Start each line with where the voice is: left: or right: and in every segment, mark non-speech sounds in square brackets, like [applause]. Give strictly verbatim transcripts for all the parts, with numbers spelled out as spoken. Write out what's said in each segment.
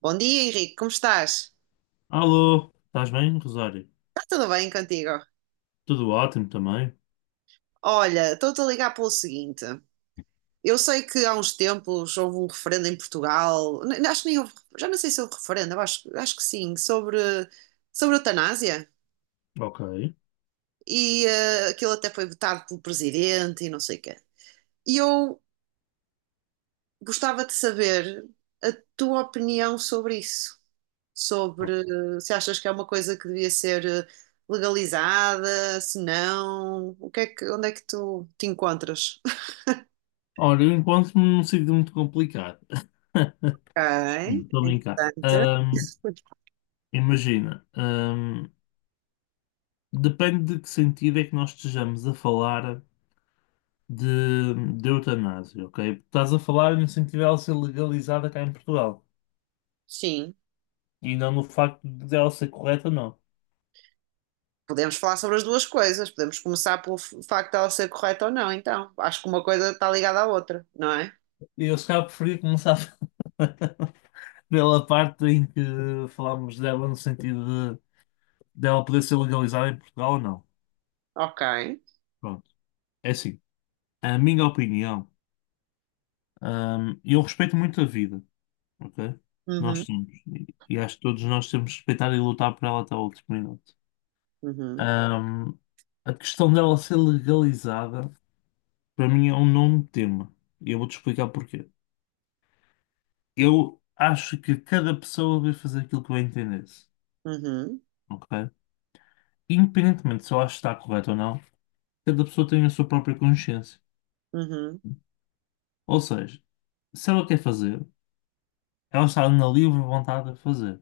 right: Bom dia, Henrique, como estás?
left: Alô, estás bem, Rosário?
right: Está tudo bem contigo?
left: Tudo ótimo também?
right: Olha, estou-te a ligar pelo seguinte. Eu sei que há uns tempos houve um referendo em Portugal, n- acho que nem houve, já não sei se houve referendo, acho, acho que sim, sobre, sobre a eutanásia.
left: Ok.
right: E eh, aquilo até foi votado pelo presidente e não sei o quê. E eu gostava de saber a tua opinião sobre isso. Sobre eh, se achas que é uma coisa que devia ser eh, legalizada, se não, o que é que, onde é que tu te encontras?
left: Olha, eu encontro-me num sítio muito complicado. [laughs]
right: Ok,
left: Estou a brincar.
right: interessante.
left: Ahm, imagina, ahm, depende de que sentido é que nós estejamos a falar de, de eutanásia, ok? Estás a falar no sentido dela ser legalizada cá em Portugal
right: Sim,
left: e não no facto de ela ser correta, não.
right: podemos falar sobre as duas coisas. Podemos começar pelo f- facto de ela ser correta ou não, então. Acho que uma coisa está ligada à outra, não é?
left: Eu se calhar preferia começar [laughs] pela parte em que falámos dela no sentido dela poder ser legalizada em Portugal ou não.
right: Ok.
left: Pronto, é assim. A minha opinião, hum, eu respeito muito a vida, ok? Que nós
right: Uhum,
left: temos. E e acho que todos nós temos que respeitar e lutar por ela até o último minuto.
right: uhum,
left: Hum, a questão dela ser legalizada, para mim, é um nome tema. E eu vou-te explicar porquê. Eu acho que cada pessoa deve fazer aquilo que bem se,
right: uhum,
left: ok? Independentemente se eu acho que está correto ou não, cada pessoa tem a sua própria consciência.
right: uhum,
left: Ou seja, se ela quer fazer. Elas estavam na livre vontade a fazer.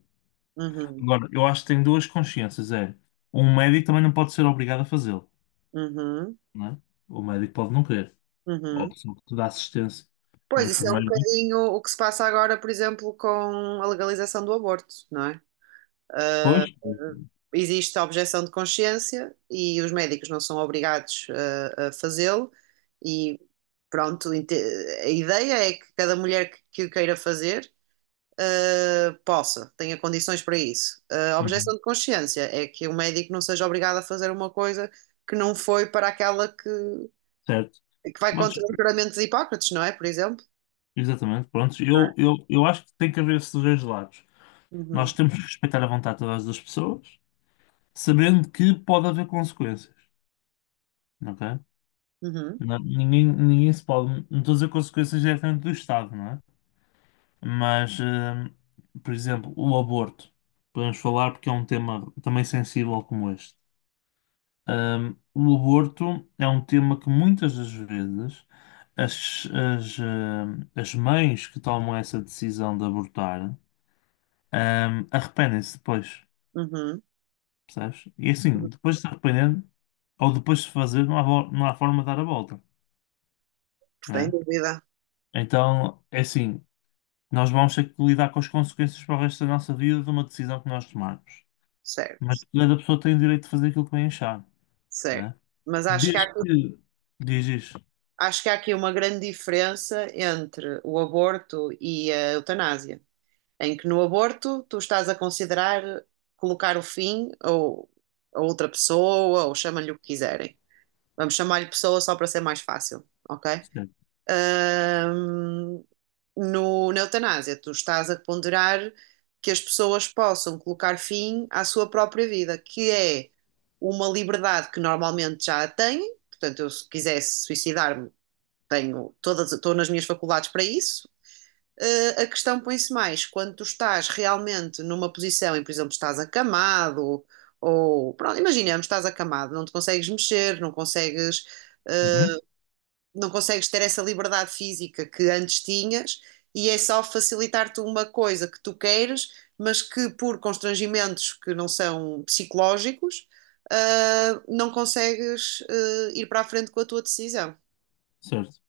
right: uhum,
left: Agora, eu acho que tem duas consciências. É, um médico também não pode ser obrigado a fazê-lo,
right: uhum, uhum,
left: não é? O médico pode não querer. Ou a
right: uhum.
left: pessoa que te dá assistência. Um
right: Pois, isso é um
left: enfermeiro.
right: bocadinho o que se passa agora, por exemplo, com a legalização do aborto, não é?
left: Pois,
right: Existe a objeção de consciência e os médicos não são obrigados uh, a, fazê-lo e pronto, inte- a ideia é que cada mulher que, que o queira fazer uh, possa, tenha condições para isso. Uh, a
left: uhum,
right: objeção de consciência é que o médico não seja obrigado a fazer uma coisa que não foi para aquela que,
left: certo.
right: que vai
left: Mas,
right: contra o juramento de Hipócrates, não é? Por exemplo,
left: exatamente, pronto.
right: não é?
left: Eu, eu, eu acho que tem que haver esses dois lados. Nós
right: Uhum,
left: temos que respeitar a vontade de todas as pessoas, sabendo que pode haver consequências, ok?
right: uhum,
left: Não- ninguém, ninguém se pode. Não estou a dizer consequências diretamente do Estado, não é? Mas, hum, por exemplo, o aborto. Podemos falar porque é um tema também sensível como este. Hum, o aborto é um tema que muitas das vezes as, as, hum, as mães que tomam essa decisão de abortar, hum, arrependem-se depois,
right: uhum.
left: percebes? E assim, depois de se arrepender ou depois de se fazer, não há, vo- não há forma de dar a volta,
right: Sem
left: né?
right: dúvida,
left: Então, é assim, nós vamos ter que lidar com as consequências para o resto da nossa vida de uma decisão que nós tomarmos. Mas
right: certo,
left: cada pessoa tem o direito de fazer aquilo que bem achar,
right: certo.
left: né?
right: Mas acho que há,
left: Desde
right: aqui-
left: que. Diz isso.
right: acho que há aqui uma grande diferença entre o aborto e a eutanásia, em que no aborto tu estás a considerar colocar o fim ou a outra pessoa, ou chama-lhe o que quiserem. Vamos chamar-lhe pessoa só para ser mais fácil, ok?
left: Certo.
right: Ahm, no, Na eutanásia, tu estás a ponderar que as pessoas possam colocar fim à sua própria vida, que é uma liberdade que normalmente já a têm. Portanto, eu, se quisesse suicidar-me, tenho todas, estou nas minhas faculdades para isso. Eh, a questão põe-se mais quando tu estás realmente numa posição em, por exemplo, estás acamado, ou pronto, imaginemos, estás acamado, não te consegues mexer, não consegues
left: Uhum.
right: não consegues ter essa liberdade física que antes tinhas e é só facilitar-te uma coisa que tu queiras, mas que por constrangimentos que não são psicológicos, ah, não consegues ah, ir para a frente com a tua decisão.
left: Certo.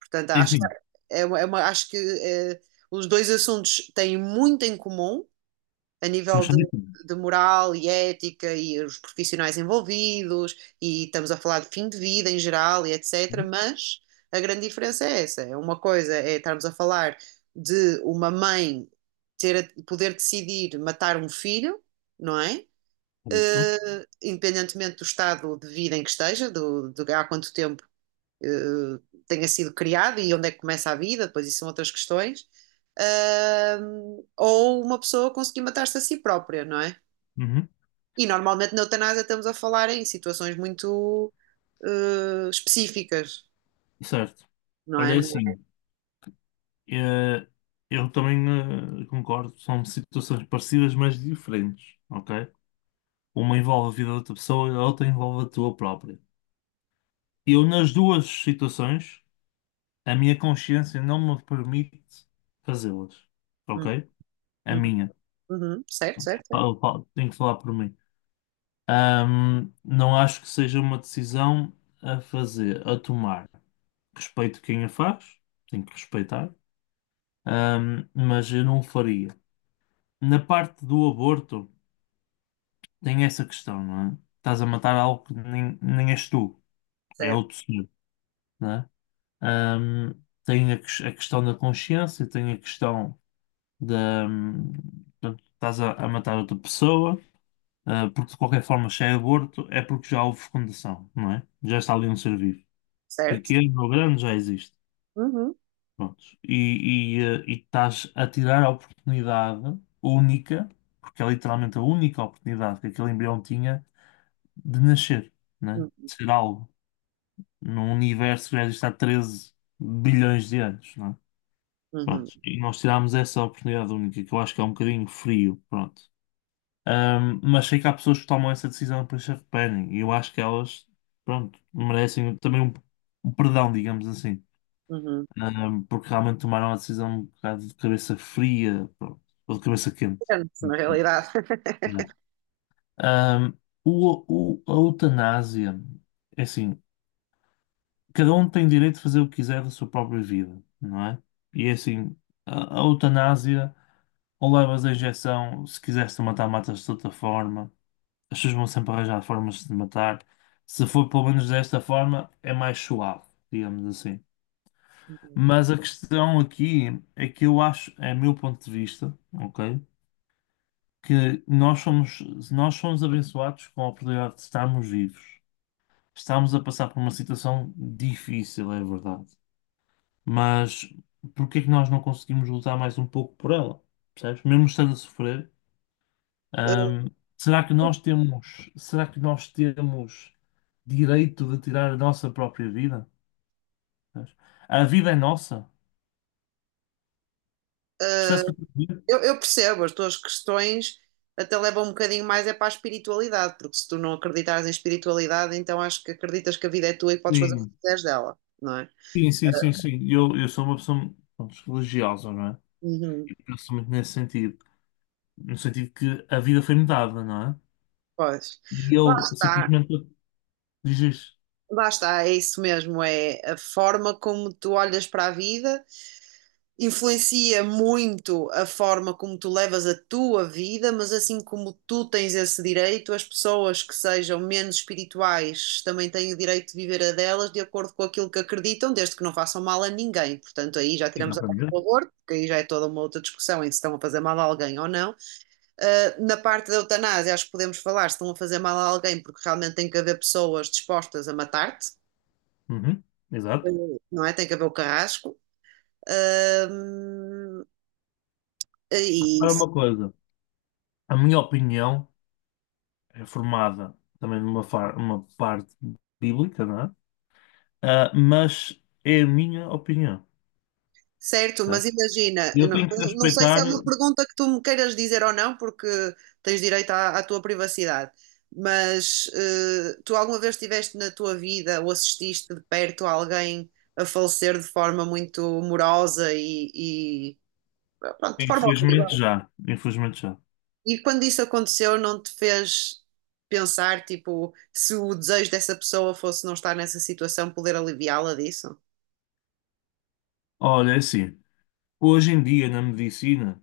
right: Portanto, acho que,
left: Enfim,
right: é uma- é uma- acho que eh, os dois assuntos têm muito em comum, a
left: mas
right: nível
left: são
right: de,
left: diferentes.
right: de moral e ética e os profissionais envolvidos, e estamos a falar de fim de vida em geral e etecetera.
left: Uhum.
right: Mas a grande diferença é essa: é uma coisa é estarmos a falar de uma mãe ter, poder decidir matar um filho, não é?
left: Certo.
right: Eh, independentemente do estado de vida em que esteja, do, de há quanto tempo eh, tenha sido criado e onde é que começa a vida, depois isso são outras questões, ahm, ou uma pessoa conseguir matar-se a si própria, não é?
left: Uhum.
right: E normalmente na eutanásia estamos a falar em situações muito eh, específicas,
left: Certo.
right: não é?
left: Olha, é assim, eh, eu também eh, concordo, são situações parecidas, mas diferentes, ok? Uma envolve a vida da outra pessoa e a outra envolve a tua própria. Eu, nas duas situações, a minha consciência não me permite fazê-las,
right: Uhum,
left: ok? A
right: uhum,
left: minha.
right: uhum, certo, certo, certo,
left: Eu falo- Tenho que falar por mim. Ahm, não acho que seja uma decisão a fazer, a tomar. Respeito quem a faz, tenho que respeitar, ahm, mas eu não o faria. Na parte do aborto, tem essa questão, não é? Estás a matar algo que nem, nem és tu, é
right: certo,
left: outro ser, não é? Ahm, Tem a, ques- a questão da consciência, tem a questão da. Hum, portanto, estás a, a matar outra pessoa, ah, porque de qualquer forma, se é aborto, é porque já houve fecundação, não é? Já está ali um ser vivo,
right: certo.
left: pequeno ou grande já existe.
right: Uhum,
left: Prontos. E, e, eh, e estás a tirar a oportunidade única, porque é literalmente a única oportunidade que aquele embrião tinha de nascer, né?
right: uhum,
left: De ser algo, num universo que já existe há treze bilhões de anos, né?
right: uhum,
left: Pronto. E nós tirámos essa oportunidade única, que eu acho que é um bocadinho frio, pronto. Ahm, mas sei que há pessoas que tomam essa decisão para se arrependem, e eu acho que elas, pronto, merecem também um um perdão, digamos assim.
right: uhum.
left: Ahm, porque realmente tomaram a decisão um bocado de cabeça fria, pronto, ou de cabeça quente.
right: Depende, na
left: Muito bem.
right: realidade.
left: Yeah. Ahm, o, o- a eutanásia, é assim, cada um tem direito de fazer o que quiser da sua própria vida, não é? E é assim, a, a eutanásia, ou levas a injeção, se quiseres te matar, matas de outra forma, as pessoas vão sempre arranjar formas de te matar. Se for pelo menos desta forma, é mais suave, digamos assim.
right: [laughs]
left: Mas a questão aqui é que eu acho, é meu ponto de vista, ok? Que nós somos, nós somos abençoados com a oportunidade de estarmos vivos. Estamos a passar por uma situação difícil, é verdade. Mas por que é que nós não conseguimos lutar mais um pouco por ela? Percebes? Mesmo estando a sofrer, hum, será que nós temos, será que nós temos direito de tirar a nossa própria vida? Percebes? A vida é nossa. Percebes o que eu estou a dizer?
right: Eu, eu percebo, as tuas questões até levam um bocadinho mais é para a espiritualidade, porque se tu não acreditares em espiritualidade, então acho que acreditas que a vida é tua e podes fazer o que
left: Sim.
right: quiseres dela, não é?
left: Sim, sim, sim, sim. Eu, eu sou uma pessoa pronto, religiosa, não é?
right: Uhum,
left: E penso muito nesse sentido. No sentido que a vida foi-me dada, não é?
right: pois.
left: E
right: Lá
left: eu
right: está,
left: simplesmente dizes.
right: lá está, é isso mesmo, é a forma como tu olhas para a vida influencia muito a forma como tu levas a tua vida, mas assim como tu tens esse direito, as pessoas que sejam menos espirituais também têm o direito de viver a delas de acordo com aquilo que acreditam, desde que não façam mal a ninguém. Portanto, aí já tiramos a parte
left: Exatamente.
right: do aborto, porque aí já é toda uma outra discussão em se estão a fazer mal a alguém ou não. Ah, na parte da eutanásia, acho que podemos falar se estão a fazer mal a alguém, porque realmente tem que haver pessoas dispostas a matar-te.
left: Uhum, exato.
right: Não é? Tem que haver o carrasco. Ah, e
left: Agora uma coisa. A minha opinião é formada também numa far, uma parte bíblica, não é? Ah, mas é a minha opinião,
right: certo, mas
left: certo?
right: imagina,
left: E
right: eu
left: eu
right: não,
left: tenho que
right: não sei se é
left: respeitar,
right: uma pergunta que tu me queiras dizer ou não, porque tens direito à, à tua privacidade, mas eh, tu alguma vez estiveste na tua vida ou assististe de perto a alguém a falecer de forma muito morosa e, e, pronto, de forma
left: infelizmente
right: horrível?
left: já. Infelizmente já.
right: E quando isso aconteceu, não te fez pensar, tipo, se o desejo dessa pessoa fosse não estar nessa situação, poder aliviá-la disso?
left: Olha, é assim. Hoje em dia na medicina.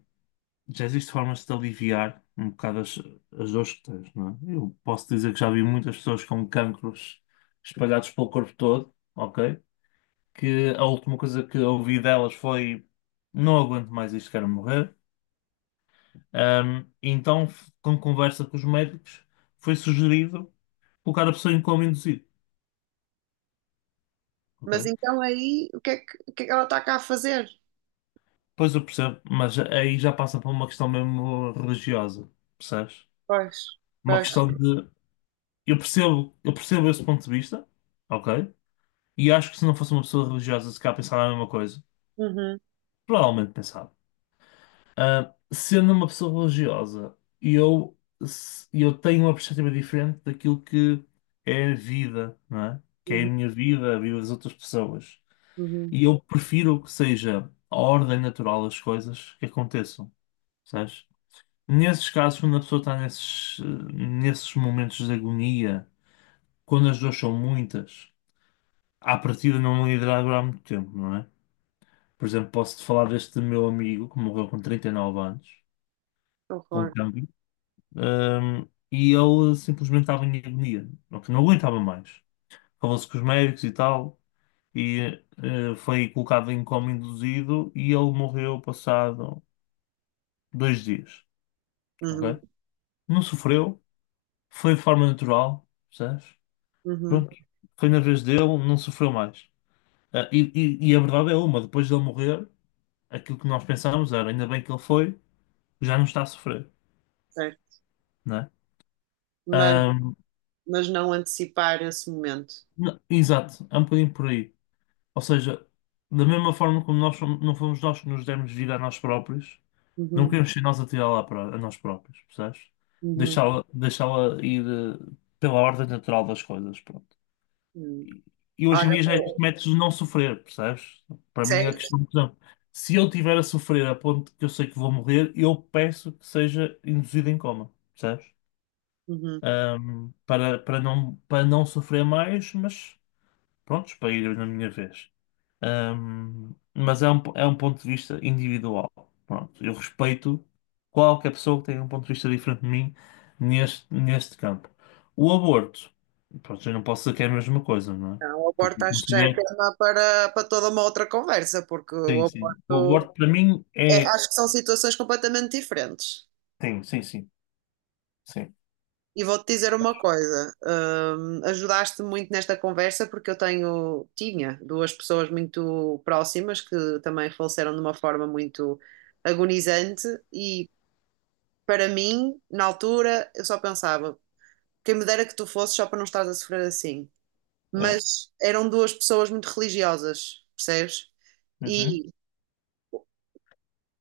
left: Já existe formas de aliviar um bocado as, as dores que tens, não é? Eu posso dizer que já vi muitas pessoas com cancros espalhados pelo corpo todo, ok? Que a última coisa que ouvi delas foi: não aguento mais isto, quero morrer. Ahm, então, f- com conversa com os médicos, foi sugerido colocar a pessoa em coma induzido, ok?
right: Mas então aí, o que é que, o que é que ela está cá a fazer?
left: Pois eu percebo, mas aí já passa para uma questão mesmo religiosa, percebes?
right: Pois,
left: Uma
right: pois.
left: questão de. Eu percebo, eu percebo esse ponto de vista. Ok. E acho que se não fosse uma pessoa religiosa, se calhar pensava a mesma coisa.
right: Uhum,
left: Provavelmente pensava. Ah, sendo uma pessoa religiosa, eu, se- eu tenho uma perspectiva diferente daquilo que é a vida, não é? Que é a
right: uhum,
left: minha vida, a vida das outras pessoas.
right: uhum.
left: E eu prefiro que seja a ordem natural das coisas que aconteçam, sabes? Nesses casos, quando a pessoa está nesses, eh, nesses momentos de agonia, quando as dores são muitas, à partida não irá durar muito tempo, não é? Por exemplo, posso-te falar deste meu amigo que morreu com trinta e nove anos, com
right: Concordo.
left: cancro, hum, e ele simplesmente estava em agonia, porque não aguentava mais. Falou-se com os médicos e tal, e eh, foi colocado em coma induzido e ele morreu passado dois dias, ok?
right: Uhum,
left: Não sofreu, foi de forma natural, percebes?
right: uhum,
left: Pronto, foi na vez dele, não sofreu mais. Ah, e, e e a verdade é uma, depois dele morrer, aquilo que nós pensávamos era, ainda bem que ele foi, já não está a sofrer
right: certo.
left: né?
right: Mas,
left: Ahm,
right: mas não antecipar esse momento.
left: n- Exato, é um bocadinho por aí. Ou seja, da mesma forma como nós fomos- não fomos nós que nos demos vida a nós próprios, não
right: Uhum,
left: queremos ser nós a tirá-la a pró- a nós próprios, percebes?
right: uhum,
left: Deixá-la deixá-la ir eh, pela ordem natural das coisas, pronto.
right: uhum.
left: E, e hoje em
right: Olha,
left: dia já existe
right: pô,
left: métodos de não sofrer, percebes? Para mim é a
right: certo.
left: questão, por exemplo, se eu estiver a sofrer a ponto que eu sei que vou morrer, eu peço que seja induzido em coma, percebes?
right: Uhum.
left: Ahm, para, para não, para não sofrer mais, mas prontos, para ir na minha vez. Ahm, mas é um, é um ponto de vista individual. Pronto, eu respeito qualquer pessoa que tenha um ponto de vista diferente de mim neste, neste campo. O aborto, pronto, eu não posso dizer que é a mesma coisa, não é?
right: Não, o
left: Porque
right: aborto
left: eu
right: acho que já é
left: considero,
right: tema para, para toda uma outra conversa, porque
left: que
right: o
left: sim, sim. O
right: aborto
left: aborto para mim
right: é-
left: é.
right: acho que são situações completamente diferentes.
left: Sim, sim, sim, sim.
right: E vou-te dizer uma coisa, hum, ajudaste-me muito nesta conversa porque eu tenho, tinha duas pessoas muito próximas que também faleceram de uma forma muito agonizante e para mim, na altura, eu só pensava, quem me dera que tu fosses só para não estares a sofrer assim.
left: É.
right: Mas eram duas pessoas muito religiosas, percebes?
left: Uhum,
right: E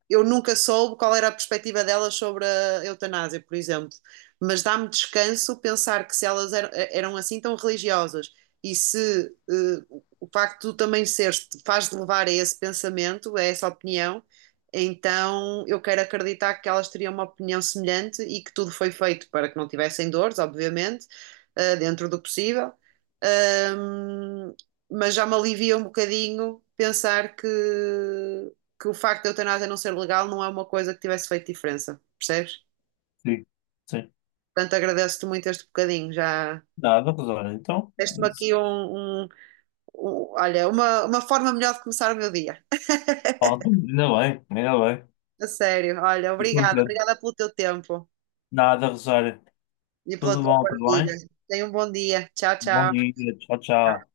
right: eu nunca soube qual era a perspectiva delas sobre a eutanásia, por exemplo. Mas dá-me descanso pensar que se elas eram, eh, eram assim tão religiosas e se eh, o facto de tu também seres te faz de levar a esse pensamento, a essa opinião, então eu quero acreditar que elas teriam uma opinião semelhante e que tudo foi feito para que não tivessem dores, obviamente, eh, dentro do possível. Ahm, mas já me alivia um bocadinho pensar que que o facto de a eutanásia não ser legal não é uma coisa que tivesse feito diferença, percebes?
left: sim, sim.
right: Portanto, agradeço-te muito este bocadinho, já
left: Nada, Rosário. Então,
right: deste-me aqui um, um- um- olha, uma, uma forma melhor de começar o meu dia.
left: falta- ainda bem, ainda bem.
right: A sério, olha,
left: Fico
right: obrigada,
left: contente.
right: obrigada pelo teu tempo
left: Nada, Rosário.
right: e pela
left: Tudo
right: tua
left: bom, tudo
right: partilha.
left: bem?
right: Tenha um bom dia. Tchau,
left: Bom
right: tchau.
left: dia, tchau, tchau.